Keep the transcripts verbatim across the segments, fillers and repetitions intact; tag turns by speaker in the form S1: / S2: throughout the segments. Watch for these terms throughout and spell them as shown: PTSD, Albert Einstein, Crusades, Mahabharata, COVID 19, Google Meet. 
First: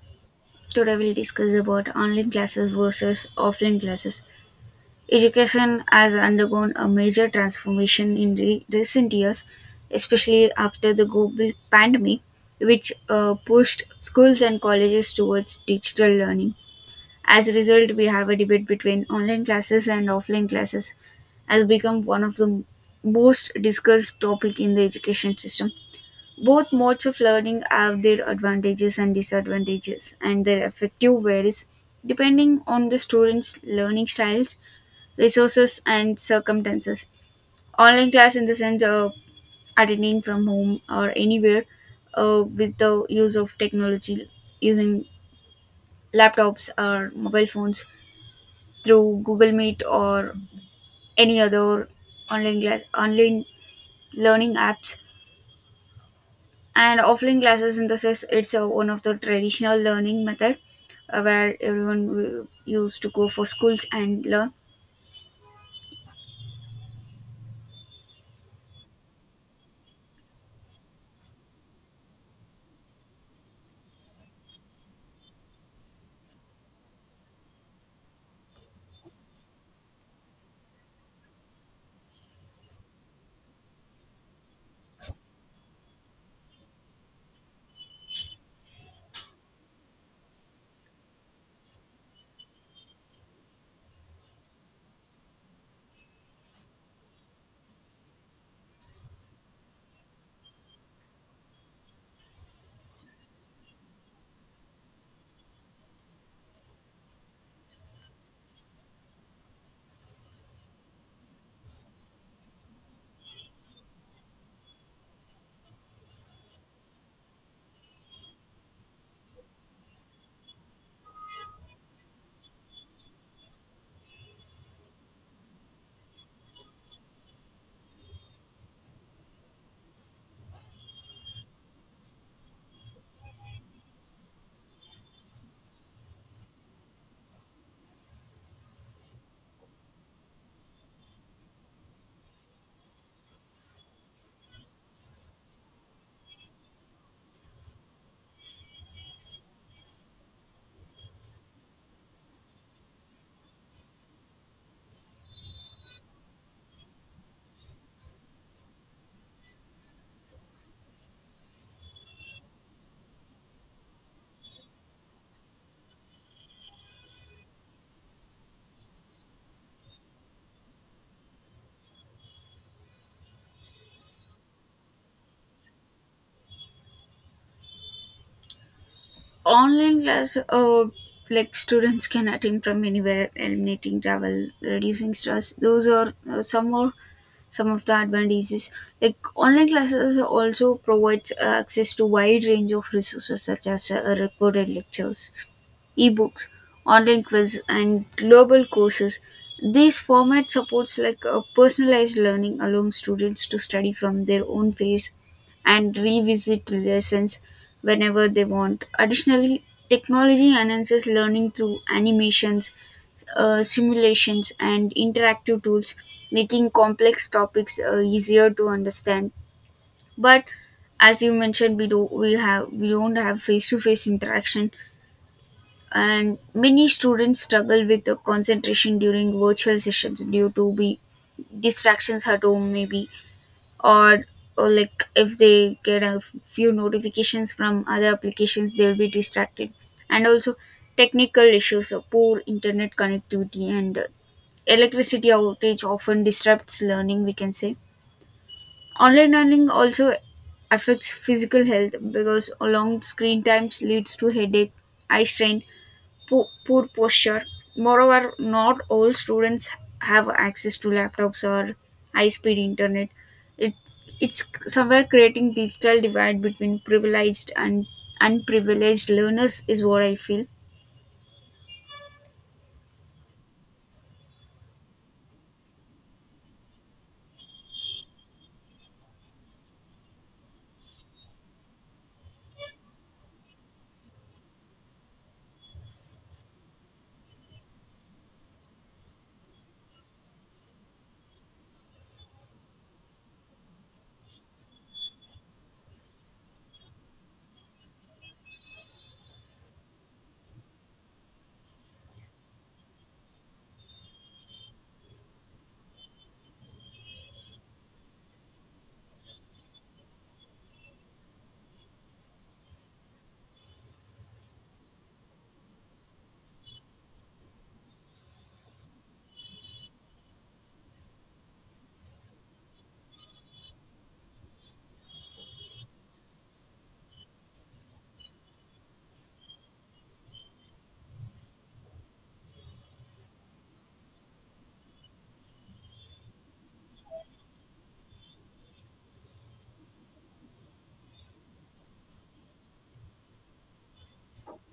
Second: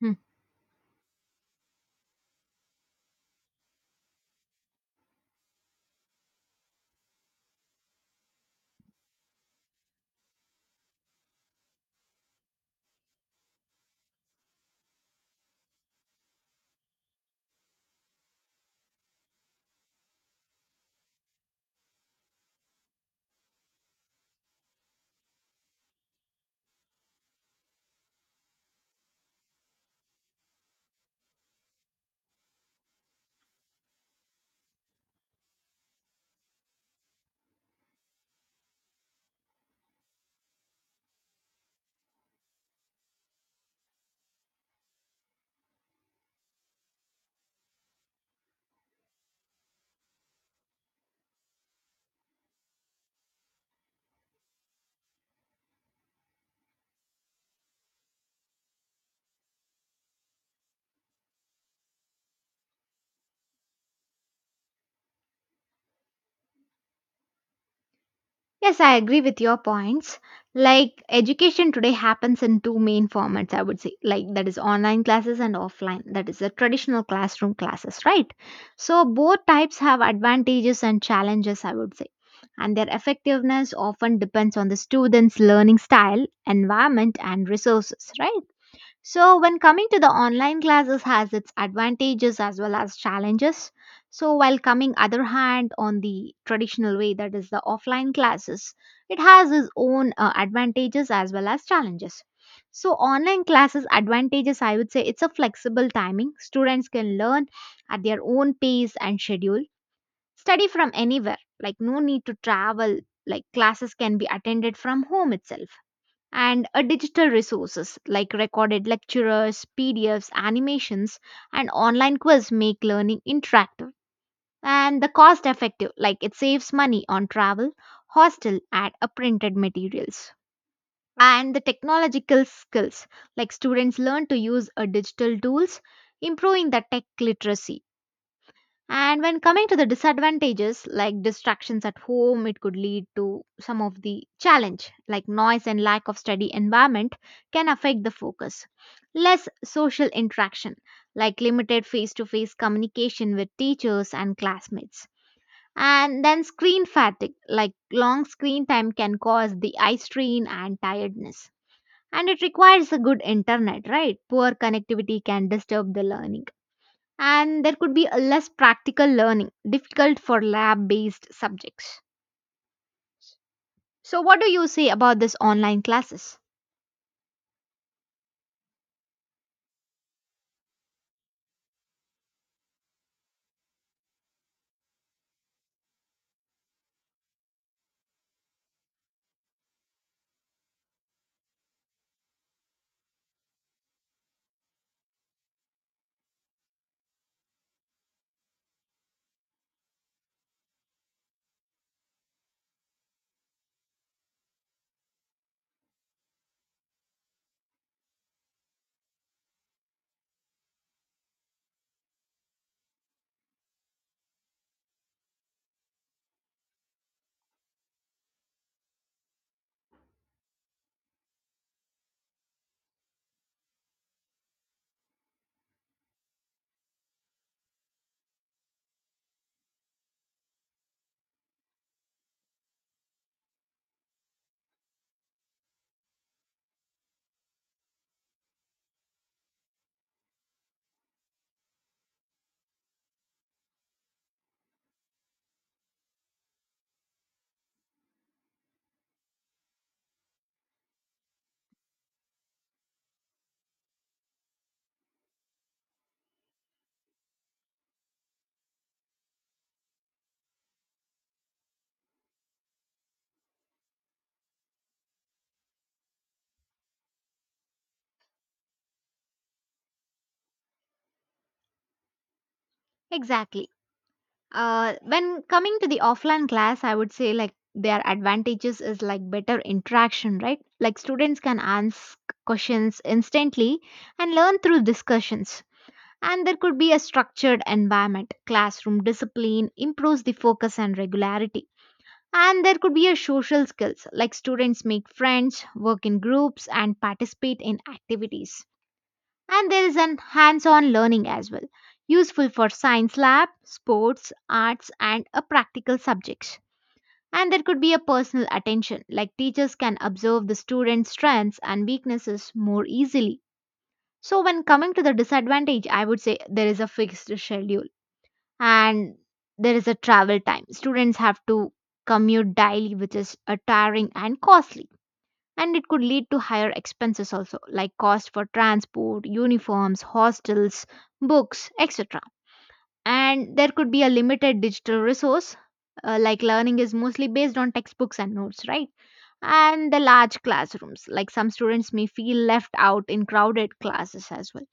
S1: Hmm.
S2: Today we'll discuss about online classes versus offline classes. Education has undergone a major transformation in re- recent years, especially after the global pandemic, which uh, pushed schools and colleges towards digital learning. As a result, we have a debate between online classes and offline classes has become one of the most discussed topic in the education system both modes of learning have their advantages and disadvantages, and their effective varies depending on the student's learning styles, resources, and circumstances. Online class, in the sense of attending from home or anywhere uh, with the use of technology, using laptops or mobile phones through Google Meet or any other online class, online learning apps and offline classes synthesis it's a, one of the traditional learning method uh, where everyone w- used to go for schools and learn
S1: Yes, I agree with your points. Like education today happens in two main formats, I would say. Like that is online classes and offline. That is the traditional classroom classes, right? So both types have advantages and challenges, I would say. And their effectiveness often depends on the student's learning style, environment, and resources, right? So, when coming to the online classes has its advantages as well as challenges. So, while coming other hand on the traditional way that is the offline classes, it has its own uh, advantages as well as challenges. So, online classes advantages I would say it's a flexible timing. Students can learn at their own pace and schedule, study from anywhere, like no need to travel, like classes can be attended from home itself and a digital resources like recorded lecturers, P D Fs, animations, and online quiz make learning interactive and the cost effective like it saves money on travel, hostel and a printed materials. And the technological skills like students learn to use a digital tools, improving the tech literacy. And when coming to the disadvantages like distractions at home, it could lead to some of the challenge like noise and lack of study environment can affect the focus. Less social interaction like limited face to face communication with teachers and classmates. And then screen fatigue like long screen time can cause the eye strain and tiredness. And it requires a good internet, right? Poor connectivity can disturb the learning and there could be a less practical learning difficult for lab based subjects. So what do you say about this online classes?
S2: online class uh, like students can attend from anywhere eliminating travel reducing stress those are uh, some more some of the advantages like online classes also provides uh, access to wide range of resources such as uh, recorded lectures ebooks, online quiz, and global courses. These format supports like a personalized learning, allowing students to study from their own pace and revisit lessons whenever they want. Additionally, technology enhances learning through animations, uh, simulations, and interactive tools, making complex topics uh, easier to understand. But as you mentioned, we do we have we don't have face to face interaction and many students struggle with the concentration during virtual sessions due to be distractions at home maybe or or like if they get a few notifications from other applications they'll be distracted and also technical issues of poor internet connectivity and uh, electricity outage often disrupts learning we can say online learning also affects physical health because long screen times leads to headache eye strain po- poor posture. Moreover, not all students have access to laptops or high-speed internet. It's it's somewhere creating digital divide between privileged and unprivileged learners is what I feel.
S1: Exactly. Uh, when coming to the offline class I would say like their advantages is like better interaction, right? Like students can ask questions instantly and learn through discussions, and there could be a structured environment, classroom discipline improves the focus and regularity. And there could be a social skills like students make friends, work in groups and participate in activities. And there is an hands-on learning as well, useful for science lab, sports, arts and a practical subjects. And there could be a personal attention like teachers can observe the students' strengths and weaknesses more easily. So when coming to the disadvantage, I would say there is a fixed schedule and there is a travel time. Students have to commute daily, which is uh, tiring and costly. And it could lead to higher expenses also, like cost for transport, uniforms, hostels, books, et cetera. And there could be a limited digital resource, uh, like learning is mostly based on textbooks and notes, right? And the large classrooms, like some students may feel left out in crowded classes as well.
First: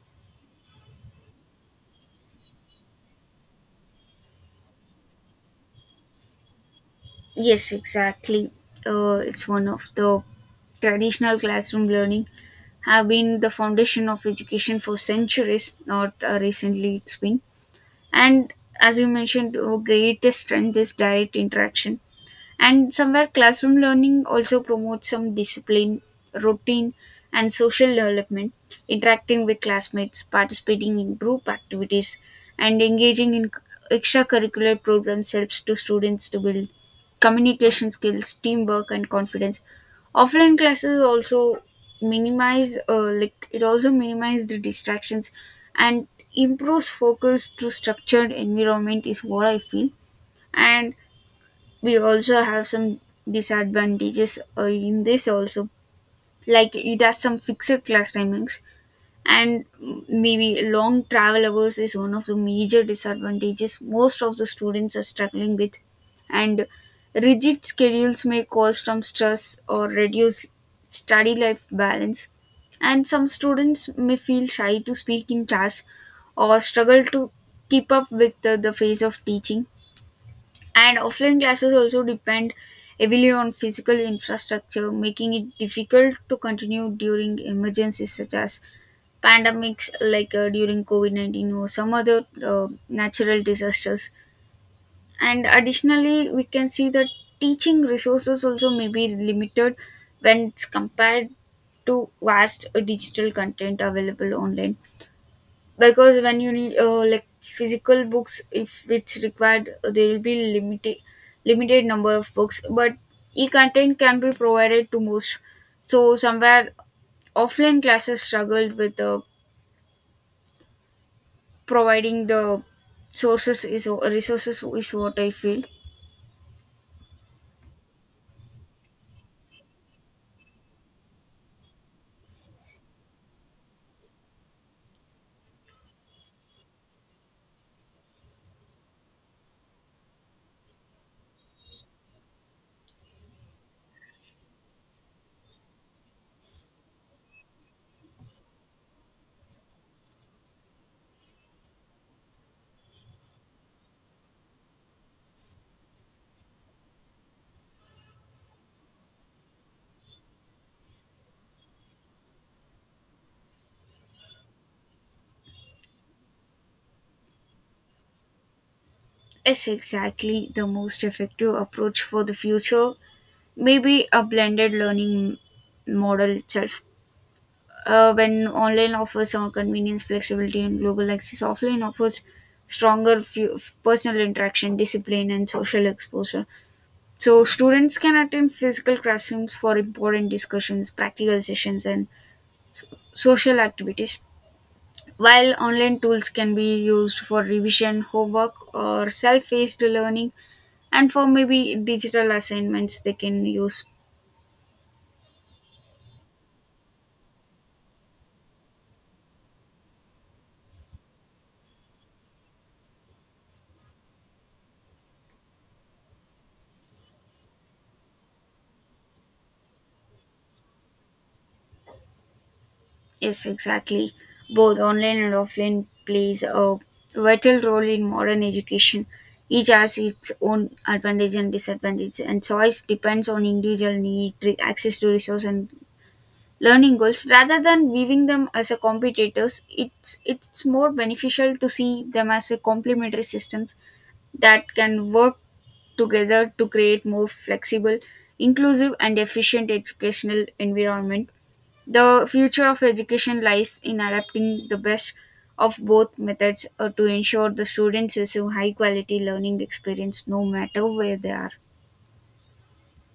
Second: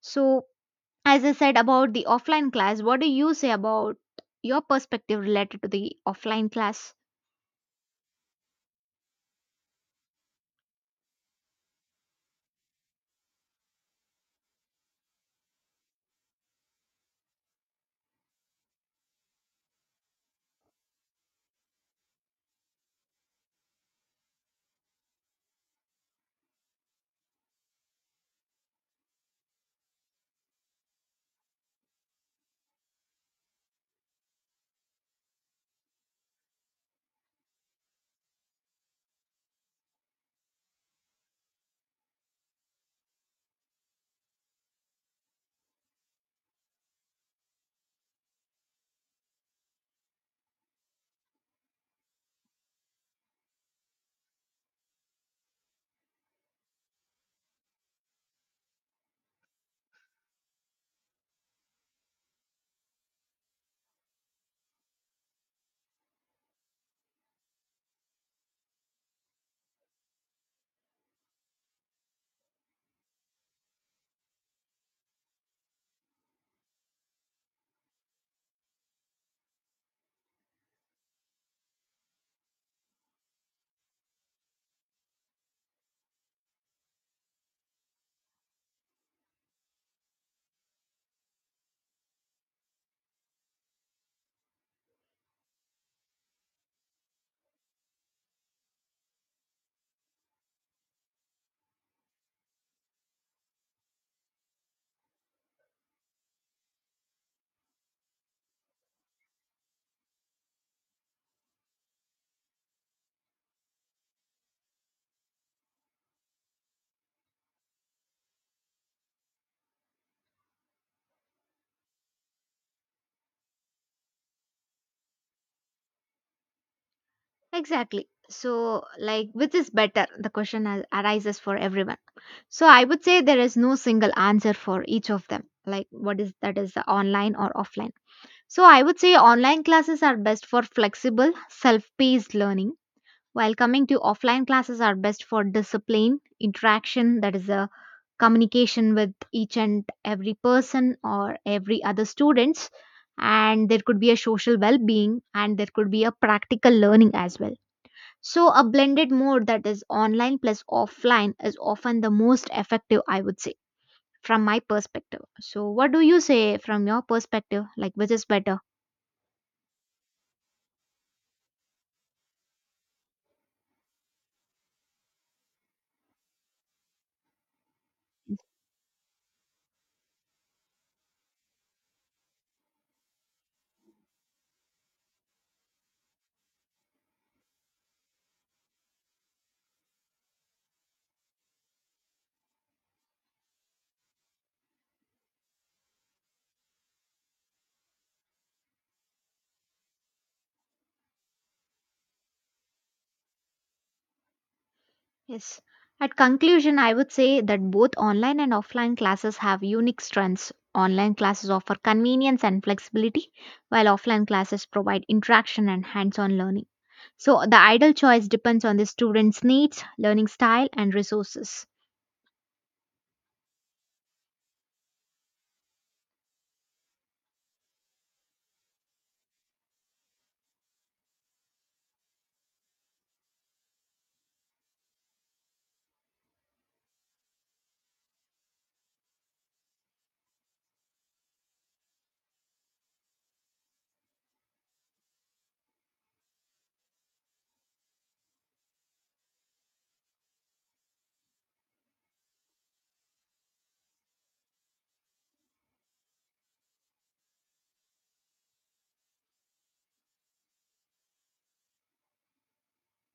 S1: So, as I said about the offline class, what do you say about your perspective related to the offline class?
S2: Yes, exactly. Uh, it's one of the traditional classroom learning have been the foundation of education for centuries, not uh, recently it's been. And as you mentioned, our greatest strength is direct interaction. And somewhere, classroom learning also promotes some discipline, routine, and social development, interacting with classmates, participating in group activities, and engaging in extracurricular programs helps to students to build communication skills, teamwork, and confidence. Offline classes also minimize, uh, like it also minimize the distractions, and improves focus through structured environment is what I feel. And we also have some disadvantages uh, in this also like it has some fixed class timings and maybe long travel hours is one of the major disadvantages most of the students are struggling with and rigid schedules may cause some stress or reduce study life balance and some students may feel shy to speak in class or struggle to keep up with the, the phase of teaching and offline classes also depend heavily on physical infrastructure, making it difficult to continue during emergencies such as pandemics, like uh, during COVID nineteen or some other uh, natural disasters. And additionally, we can see that teaching resources also may be limited when it's compared to vast uh, digital content available online because when you need uh, like physical books if it's required uh, there will be limited limited number of books but e-content can be provided to most so somewhere offline classes struggled with uh, providing the sources is uh, resources is what I feel
S1: Exactly. So, like, which is better? The question ar- arises for everyone. So, I would say there is no single answer for each of them. Like, what is that is the online or offline? So, I would say online classes are best for flexible, self paced learning, while coming to offline classes are best for discipline, interaction, that is a communication with each and every person or every other students, and there could be a social well-being, and there could be a practical learning as well. So a blended mode, that is online plus offline, is often the most effective, I would say, from my perspective. So what do you say from your perspective, like which is better?
S2: is exactly the most effective approach for the future maybe a blended learning model itself. Uh, when online offers some convenience, flexibility, and global access, offline offers stronger fu- personal interaction, discipline, and social exposure. So, students can attend physical classrooms for important discussions, practical sessions, and so- social activities, while online tools can be used for revision, homework, or self paced learning and for maybe digital assignments they can use.
S1: Yes. At conclusion, I would say that both online and offline classes have unique strengths. Online classes offer convenience and flexibility, while offline classes provide interaction and hands on learning. So, the ideal choice depends on the student's needs, learning style, and resources.
S2: Yes, exactly. Both online and offline plays a vital role in modern education. Each has its own advantages and disadvantages, and choice depends on individual need, re- access to resource, and learning goals. Rather than viewing them as a competitors, it's it's more beneficial to see them as a complementary systems that can work together to create more flexible, inclusive, and efficient educational environment the future of education lies in adapting the best of both methods uh, to ensure the students receive high quality learning experience no matter where they are.